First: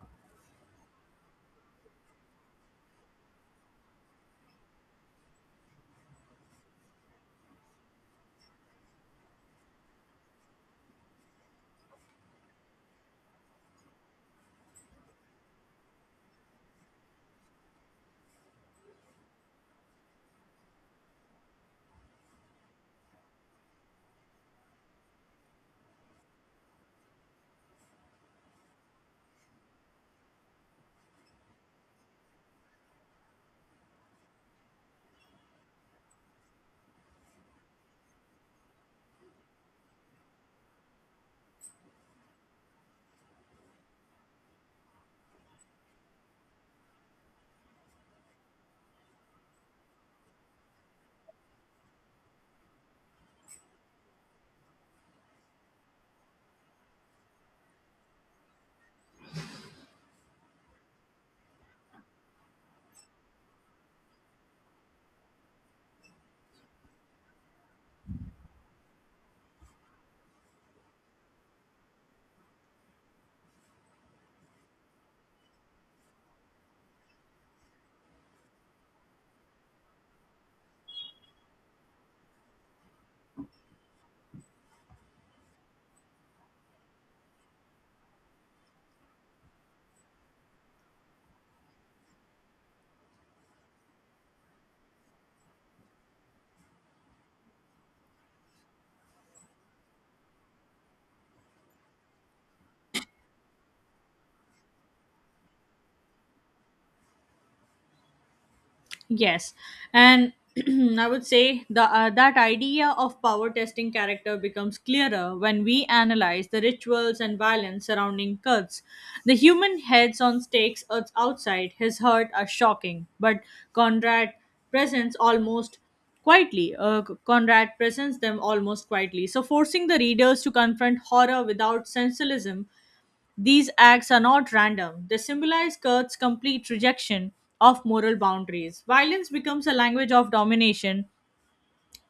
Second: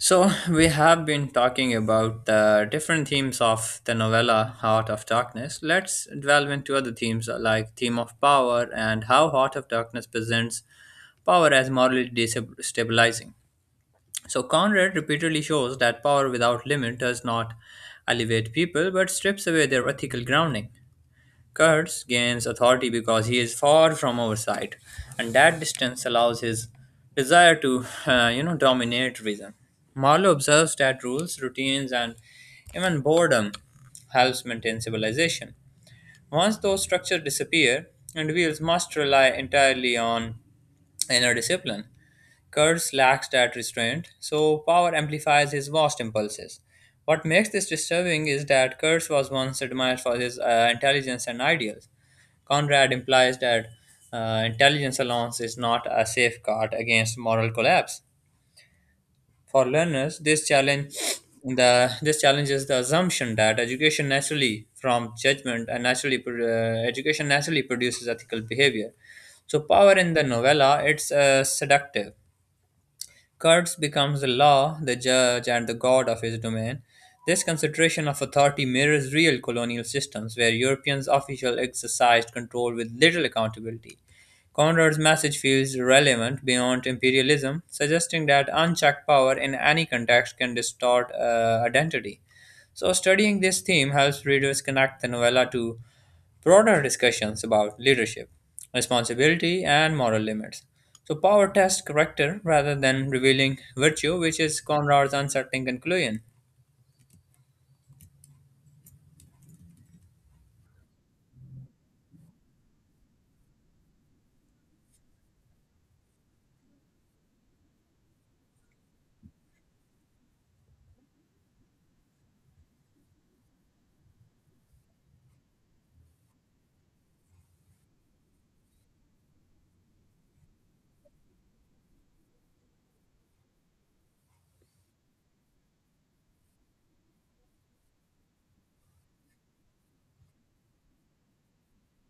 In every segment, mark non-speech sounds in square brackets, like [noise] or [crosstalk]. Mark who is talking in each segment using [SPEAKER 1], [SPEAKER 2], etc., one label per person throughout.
[SPEAKER 1] So, we have been talking about the different themes of the novella Heart of Darkness. Let's delve into other themes, like theme of power and how Heart of Darkness presents power as morally destabilizing. So, Conrad repeatedly shows that power without limit does not elevate people but strips away their ethical grounding. Kurtz gains authority because he is far from oversight, and that distance allows his desire to, dominate reason. Marlowe observes that rules, routines, and even boredom helps maintain civilization. Once those structures disappear, individuals must rely entirely on inner discipline. Kurtz lacks that restraint, so power amplifies his vast impulses. What makes this disturbing is that Kurtz was once admired for his intelligence and ideals. Conrad implies that intelligence alone is not a safeguard against moral collapse. For learners, this challenges the assumption that education naturally from judgment and education naturally produces ethical behavior. So power in the novella it's seductive. Kurtz becomes the law, the judge, and the god of his domain. This consideration of authority mirrors real colonial systems where Europeans officials exercised control with little accountability. Conrad's message feels relevant beyond imperialism, suggesting that unchecked power in any context can distort identity. So, studying this theme helps readers connect the novella to broader discussions about leadership, responsibility, and moral limits. So, power tests character rather than revealing virtue, which is Conrad's unsettling conclusion.
[SPEAKER 2] Yes, and [clears throat] I would say the that idea of power testing character becomes clearer when we analyze the rituals and violence surrounding cults. The human heads on stakes outside his hut are shocking, but Conrad presents almost Conrad presents them almost quietly, so forcing the readers to confront horror without sensationalism. These acts are not random. They symbolize Kurt's complete rejection of moral boundaries. Violence becomes a language of domination,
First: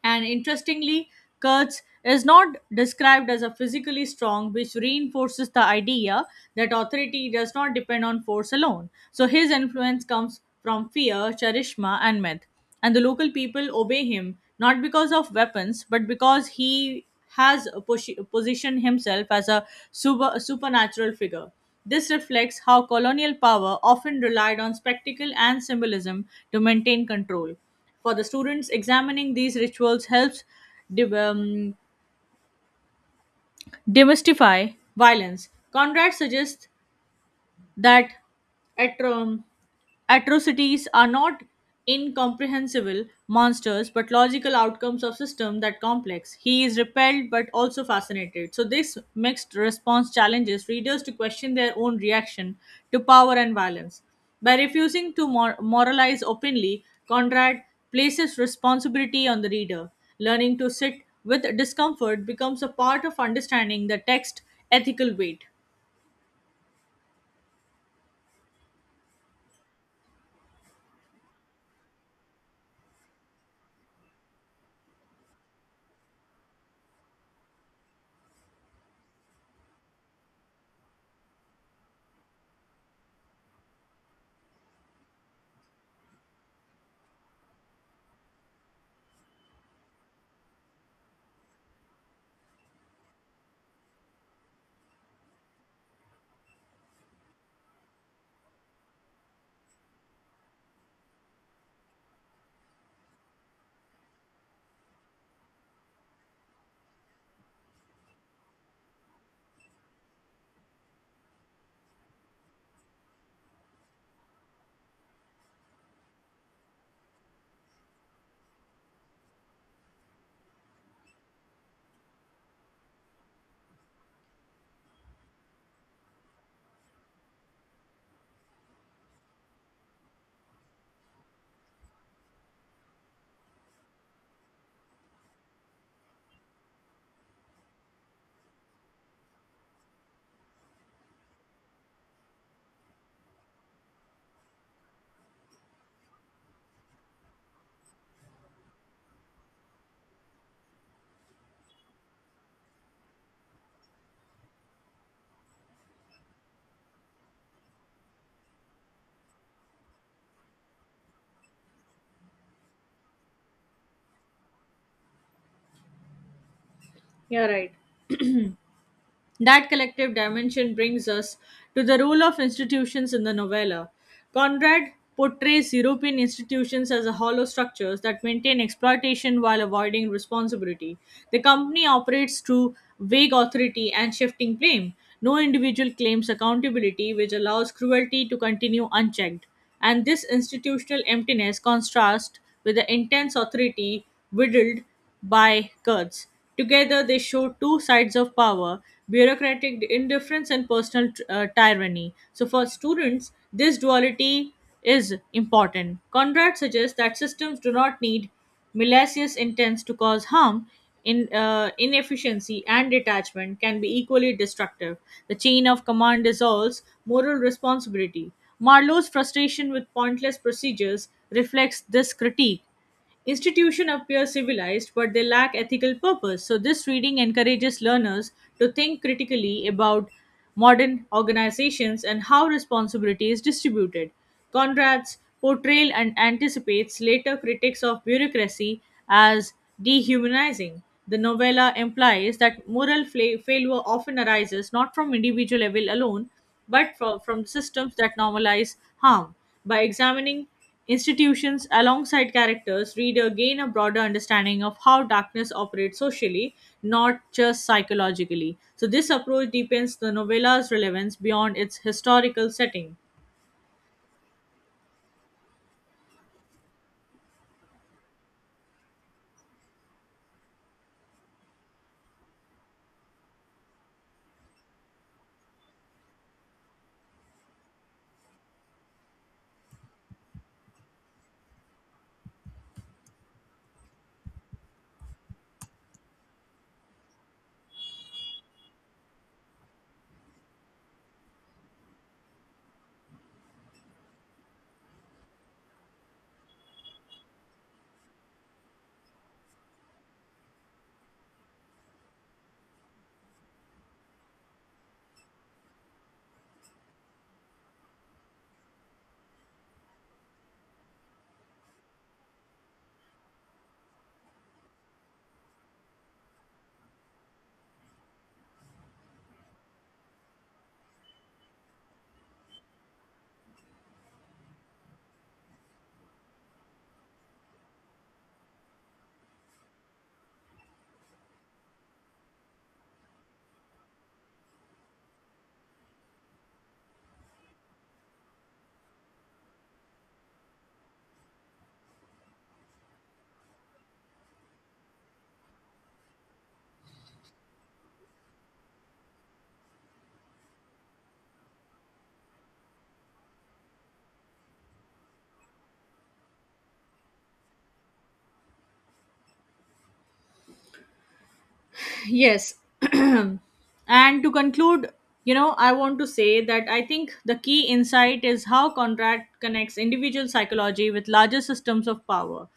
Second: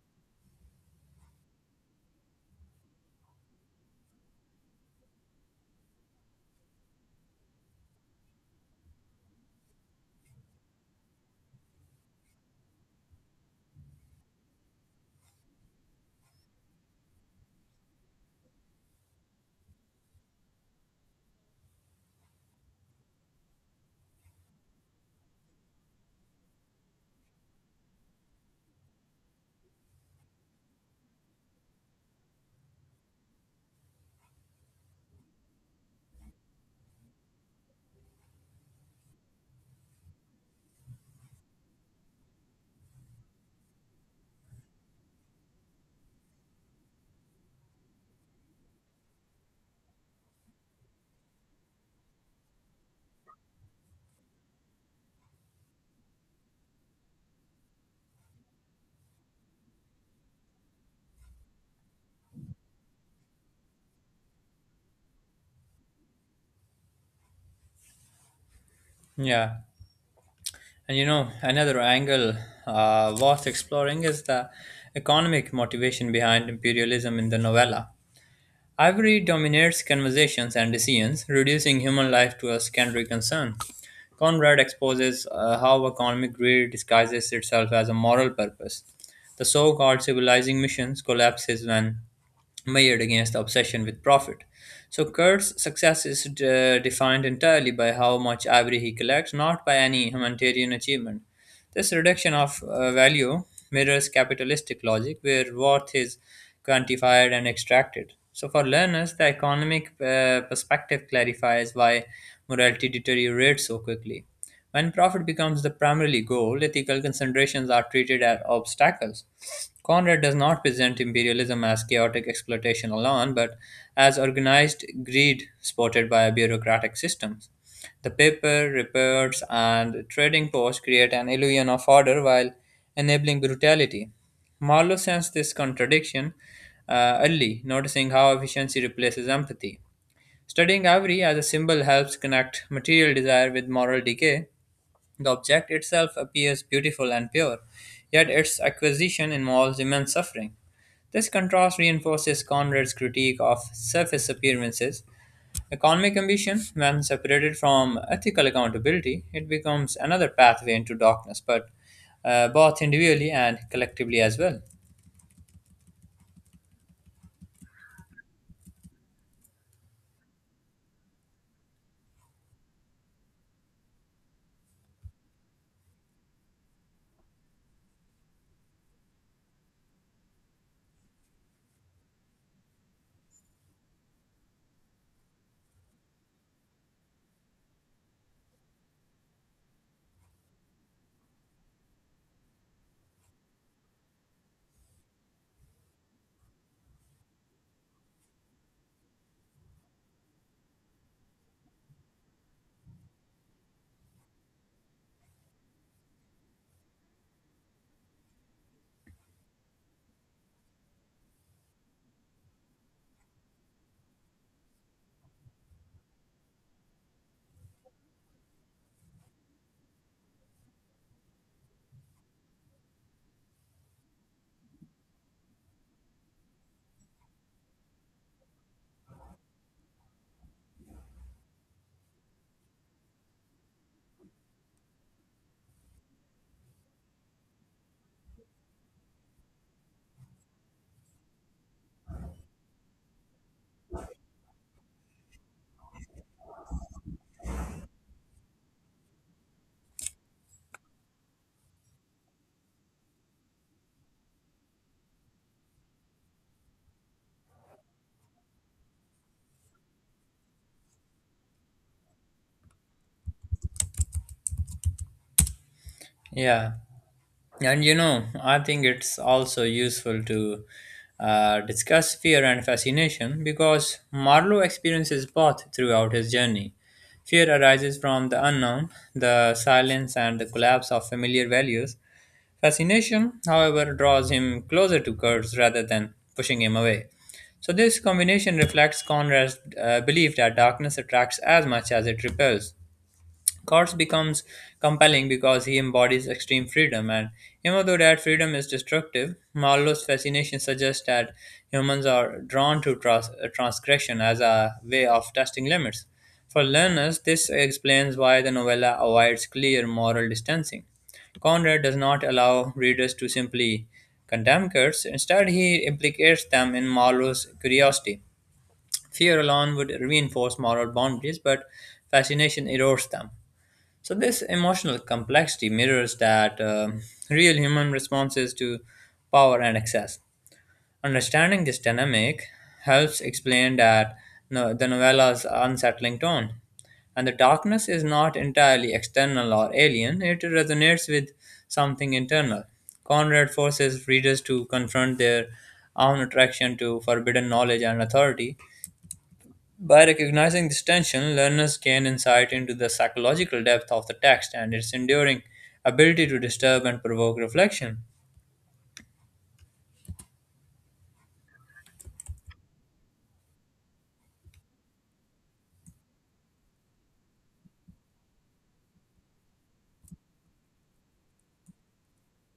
[SPEAKER 2] and interestingly, Kurtz is not described as a physically strong, which reinforces the idea that authority does not depend on force alone. So his influence comes from fear, charisma, and myth. And the local people obey him not because of weapons, but because he has positioned himself as a supernatural figure. This reflects how colonial power often relied on spectacle and symbolism to maintain control. For the students, examining these rituals helps de- um, demystify violence. Conrad suggests that atro- atrocities are not incomprehensible monsters but logical outcomes of system that complex. He is repelled but also fascinated, so this mixed response challenges readers to question their own reaction to power and violence. By refusing to moralize openly, Conrad places responsibility on the reader. Learning to sit with discomfort becomes a part of understanding the text ethical weight.
[SPEAKER 1] Yeah, and you know, another angle worth exploring is the economic motivation behind imperialism in the novella. Ivory dominates conversations and decisions, reducing human life to a secondary concern. Conrad exposes how economic greed disguises itself as a moral purpose. The so called civilizing missions collapses when measured against the obsession with profit. So Kurt's success is defined entirely by how much ivory he collects, not by any humanitarian achievement. This reduction of value mirrors capitalistic logic, where worth is quantified and extracted. So, for learners, the economic perspective clarifies why morality deteriorates so quickly. When profit becomes the primary goal, ethical considerations are treated as obstacles. Conrad does not present imperialism as chaotic exploitation alone, but as organized greed supported by bureaucratic systems. The paper, reports, and trading posts create an illusion of order while enabling brutality. Marlowe sensed this contradiction early, noticing how efficiency replaces empathy. Studying ivory as a symbol helps connect material desire with moral decay, the object itself appears beautiful and pure, yet its acquisition involves immense suffering. This contrast reinforces Conrad's critique of surface appearances. Economic ambition, when separated from ethical accountability, it becomes another pathway into darkness, but both individually and collectively as well.
[SPEAKER 2] Yeah, right. That collective dimension brings us to the role of institutions in the novella. Conrad portrays European institutions as a hollow structures that maintain exploitation while avoiding responsibility. The company operates through vague authority and shifting blame. No individual claims accountability, which allows cruelty to continue unchecked. And this institutional emptiness contrasts with the intense authority wielded by Kurtz. Together, they show two sides of power: bureaucratic indifference and personal tyranny. So, for students, this duality is important. Conrad suggests that systems do not need malicious intents to cause harm. Inefficiency and detachment can be equally destructive. The chain of command dissolves moral responsibility. Marlowe's frustration with pointless procedures reflects this critique. Institutions appear civilized, but they lack ethical purpose. So, this reading encourages learners to think critically about modern organizations and how responsibility is distributed. Conrad's portrayal and anticipates later critics of bureaucracy as dehumanizing. The novella implies that moral failure often arises not from individual evil alone, but from systems that normalize harm. By examining institutions alongside characters, reader gain a broader understanding of how darkness operates socially, not just psychologically. So, this approach deepens the novella's relevance beyond its historical setting.
[SPEAKER 1] Yeah. And you know, I think it's also useful to discuss fear and fascination because Marlowe experiences both throughout his journey. Fear arises from the unknown, the silence, and the collapse of familiar values. Fascination, however, draws him closer to Kurtz rather than pushing him away. So, this combination reflects Conrad's belief that darkness attracts as much as it repels. Kurtz becomes compelling because he embodies extreme freedom, and even though that freedom is destructive, Marlowe's fascination suggests that humans are drawn to transgression as a way of testing limits. For learners, this explains why the novella avoids clear moral distancing. Conrad does not allow readers to simply condemn Kurtz, instead, he implicates them in Marlowe's curiosity. Fear alone would reinforce moral boundaries, but fascination erodes them. So, this emotional complexity mirrors that real human responses to power and excess. Understanding this dynamic helps explain that no, the novela's unsettling tone. And the darkness is not entirely external or alien, it resonates with something internal. Conrad forces readers to confront their own attraction to forbidden knowledge and authority, by recognizing this tension, learners gain insight into the psychological depth of the text and its enduring ability to disturb and provoke reflection.
[SPEAKER 2] Yes. [clears throat] And to conclude, I want to say that I think the key insight is how Conrad connects individual psychology with larger systems of power.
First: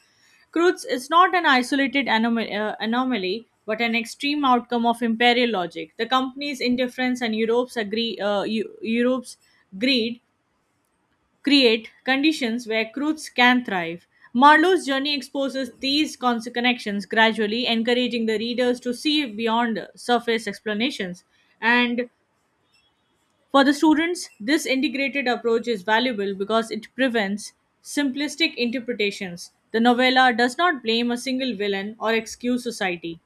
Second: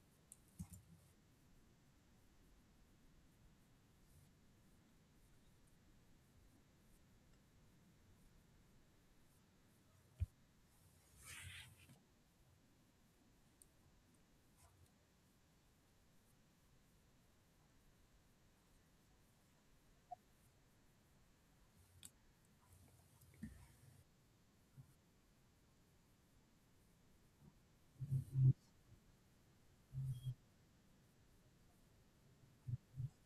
[SPEAKER 2] Kreutz is not an isolated anomaly, but an extreme outcome of imperial logic. The company's indifference and Eu- Europe's greed create conditions where Croods can thrive. Marlowe's journey exposes these connections gradually, encouraging the readers to see beyond surface explanations. And for the students, this integrated approach is valuable because it prevents simplistic interpretations. The novella does not blame a single villain or excuse society.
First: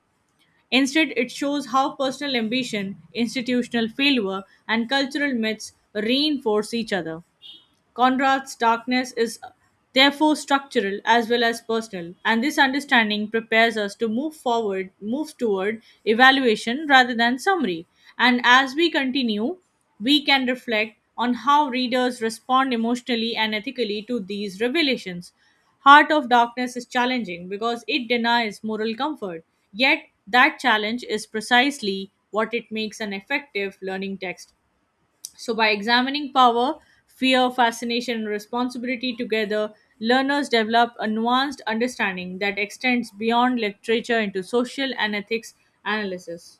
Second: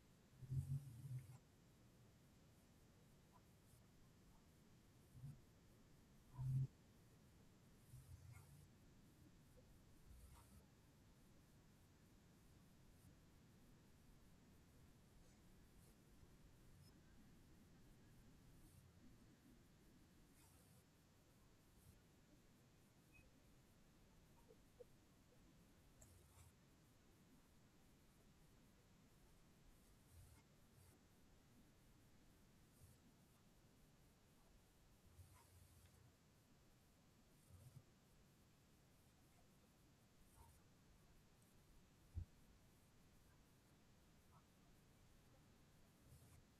[SPEAKER 2] Instead, it shows how personal ambition, institutional failure, and cultural myths reinforce each other. Conrad's darkness is therefore structural as well as personal, and this understanding prepares us to move forward, move toward evaluation rather than summary. And as we continue, we can reflect on how readers respond emotionally and ethically to these revelations. Heart of Darkness is challenging because it denies moral comfort. Yet, that challenge is precisely what it makes an effective learning text. So, by examining power, fear, fascination, and responsibility together, learners develop a nuanced understanding that extends beyond literature into social and ethics analysis.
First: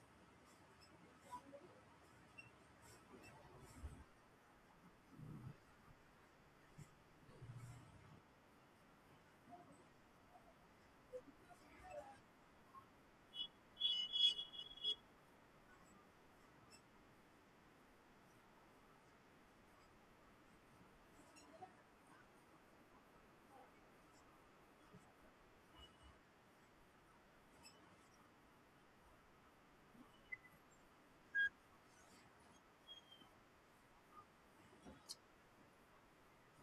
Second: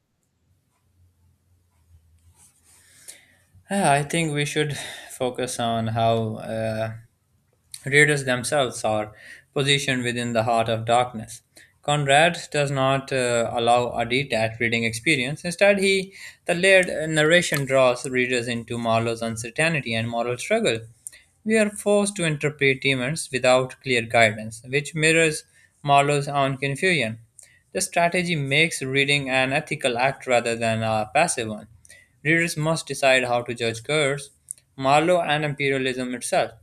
[SPEAKER 1] Ah, I think we should focus on how Raiders themselves are positioned within the heart of darkness. Conrad does not allow a detached reading experience. Instead, he the layered narration draws readers into Marlowe's uncertainty and moral struggle. We are forced to interpret demons without clear guidance, which mirrors Marlowe's own confusion. The strategy makes reading an ethical act rather than a passive one. Readers must decide how to judge Kurtz, Marlowe, and imperialism itself.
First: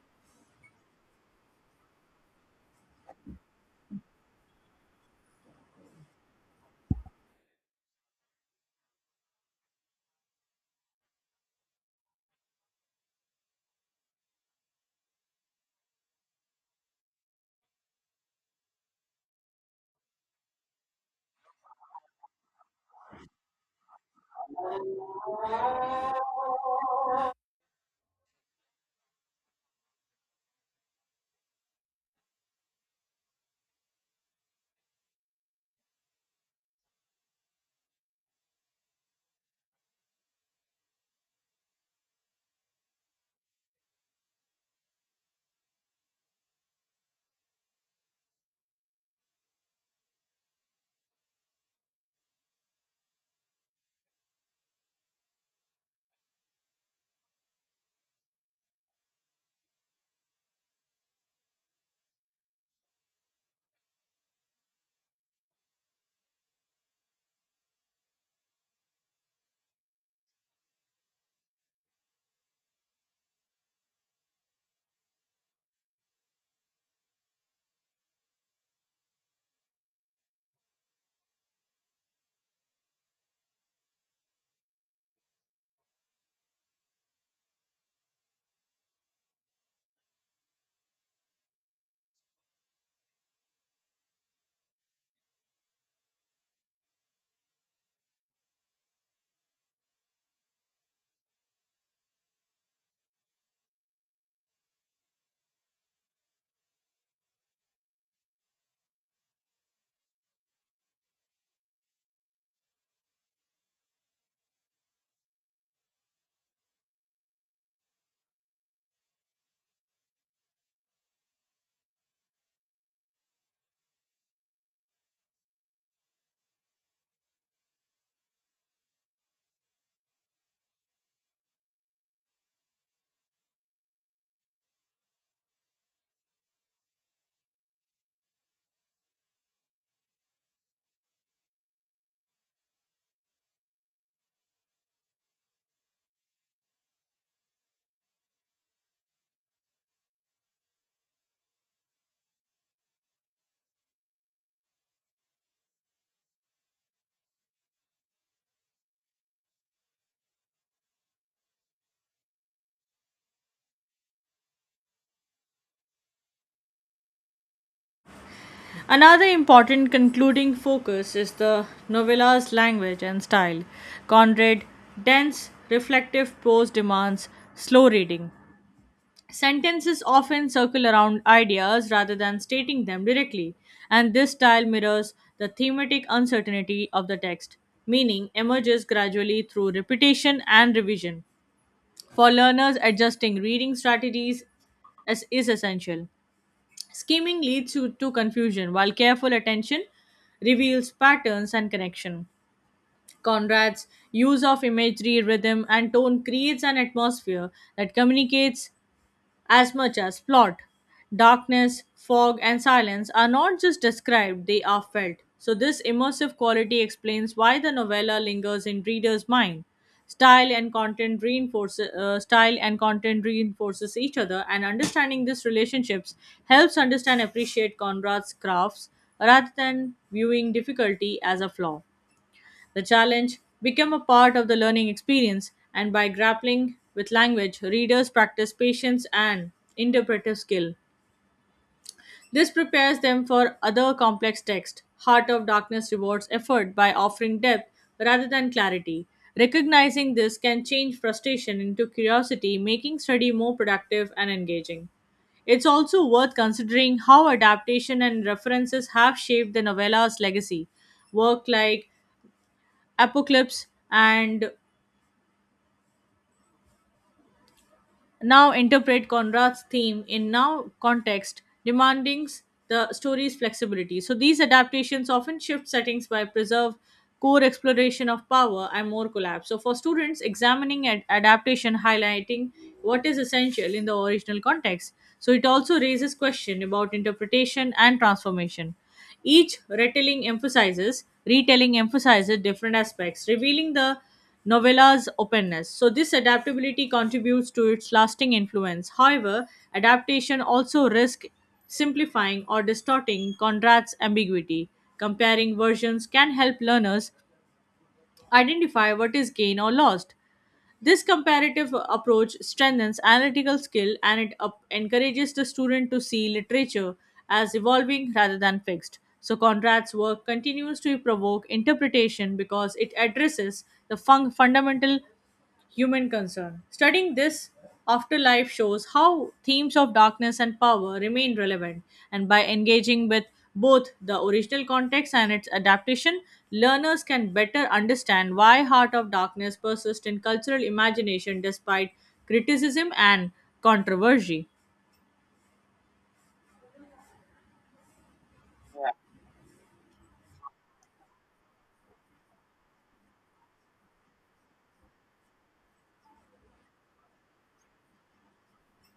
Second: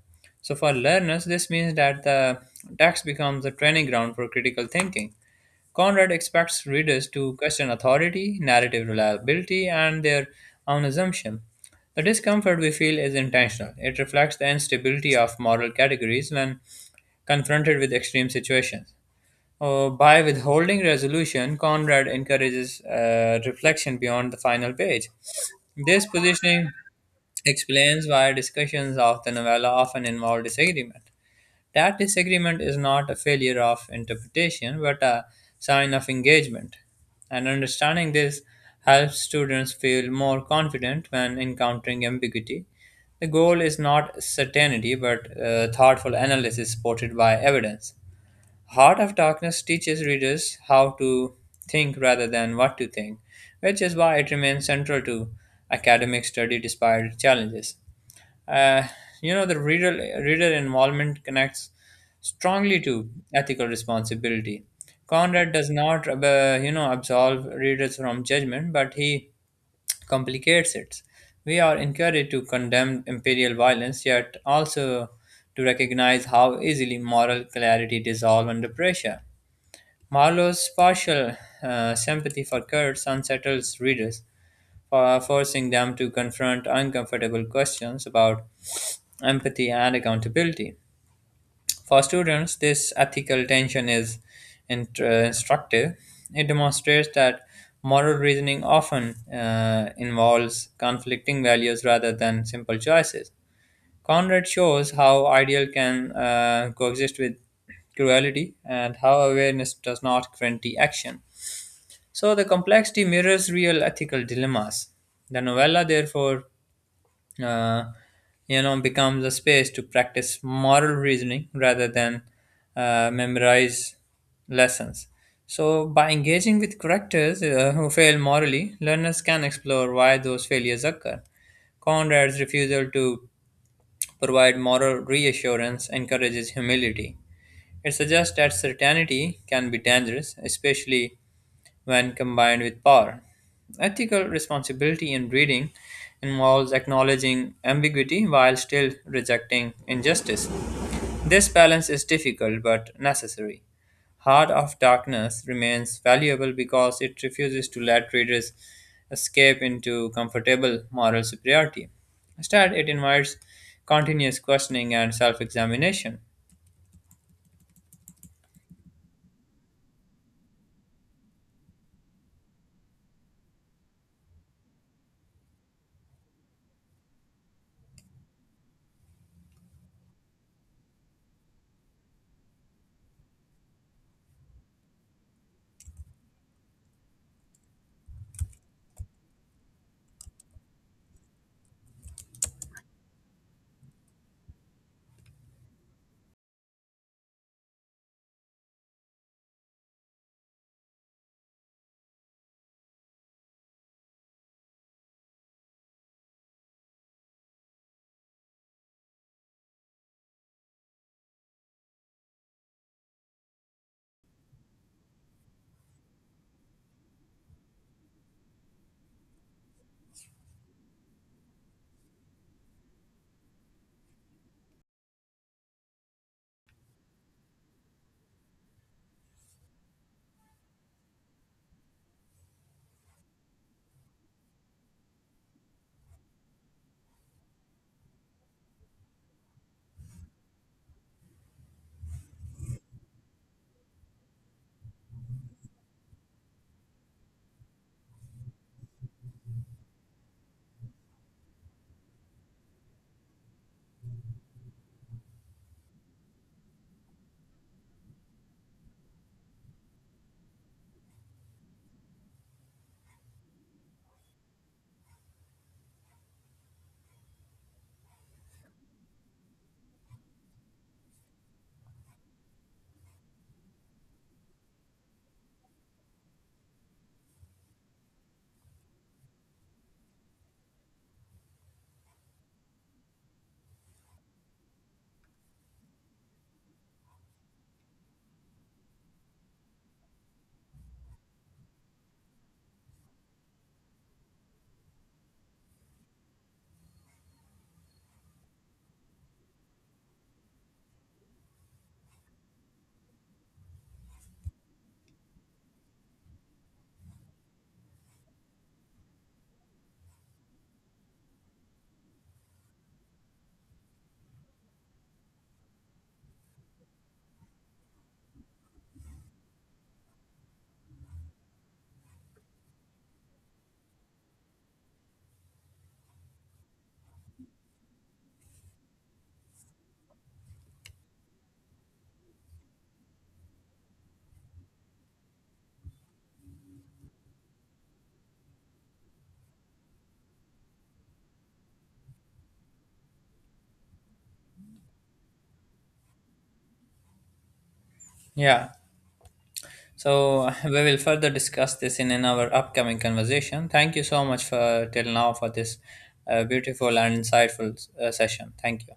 [SPEAKER 1] So, for learners, this means that the text becomes a training ground for critical thinking. Conrad expects readers to question authority, narrative reliability, and their own assumption. The discomfort we feel is intentional. It reflects the instability of moral categories when confronted with extreme situations. By withholding resolution, Conrad encourages reflection beyond the final page. This positioning explains why discussions of the novella often involve disagreement. That disagreement is not a failure of interpretation, but a sign of engagement. And understanding this helps students feel more confident when encountering ambiguity. The goal is not certainty, but thoughtful analysis supported by evidence. Heart of Darkness teaches readers how to think rather than what to think, which is why it remains central to academic study despite challenges. Uh, the reader involvement connects strongly to ethical responsibility. Conrad does not, absolve readers from judgment, but he complicates it. We are encouraged to condemn imperial violence, yet also to recognize how easily moral clarity dissolves under pressure. Marlowe's partial sympathy for Kurds unsettles readers, for forcing them to confront uncomfortable questions about empathy and accountability. For students, this ethical tension is instructive. It demonstrates that moral reasoning often involves conflicting values rather than simple choices. Conrad shows how ideal can coexist with cruelty and how awareness does not guarantee action. So the complexity mirrors real ethical dilemmas. The novella, therefore, uh, becomes a space to practice moral reasoning rather than memorize lessons. So, by engaging with characters who fail morally, learners can explore why those failures occur. Conrad's refusal to provide moral reassurance encourages humility. It suggests that certainty can be dangerous, especially when combined with power. Ethical responsibility in breeding involves acknowledging ambiguity while still rejecting injustice. This balance is difficult but necessary. Heart of Darkness remains valuable because it refuses to let readers escape into comfortable moral superiority. Instead, it invites continuous questioning and self examination.
[SPEAKER 2] Another important concluding focus is the novella's language and style. Conrad, dense, reflective prose demands slow reading. Sentences often circle around ideas rather than stating them directly, and this style mirrors the thematic uncertainty of the text. Meaning emerges gradually through repetition and revision. For learners, adjusting reading strategies is essential. Scheming leads to confusion, while careful attention reveals patterns and connection. Conrad's use of imagery, rhythm, and tone creates an atmosphere that communicates as much as plot. Darkness, fog, and silence are not just described, they are felt. So, this immersive quality explains why the novella lingers in readers' mind. Style and content reinforces each other, and understanding these relationships helps understand appreciate Conrad's crafts rather than viewing difficulty as a flaw. The challenge became a part of the learning experience, and by grappling with language, readers practice patience and interpretive skill. This prepares them for other complex texts. Heart of Darkness rewards effort by offering depth rather than clarity. Recognizing this can change frustration into curiosity, making study more productive and engaging. It's also worth considering how adaptation and references have shaped the novella's legacy. Work like Apocalypse and now interpret Conrad's theme in now context, demanding the story's flexibility. So these adaptations often shift settings by preserve core exploration of power and more collapse. So for students, examining an adaptation highlighting what is essential in the original context. So it also raises question about interpretation and transformation. Each retelling emphasizes different aspects, revealing the novella's openness. So this adaptability contributes to its lasting influence. However, adaptation also risks simplifying or distorting Conrad's ambiguity. Comparing versions can help learners identify what is gained or lost. This comparative approach strengthens analytical skill, and it encourages the student to see literature as evolving rather than fixed. So, Conrad's work continues to provoke interpretation because it addresses the fundamental human concern. Studying this afterlife shows how themes of darkness and power remain relevant, and by engaging with both the original context and its adaptation, learners can better understand why Heart of Darkness persists in cultural imagination despite criticism and controversy.
[SPEAKER 1] Yeah, so [laughs] we will further discuss this in our upcoming conversation. Thank you so much for till now for this beautiful and insightful session. Thank you.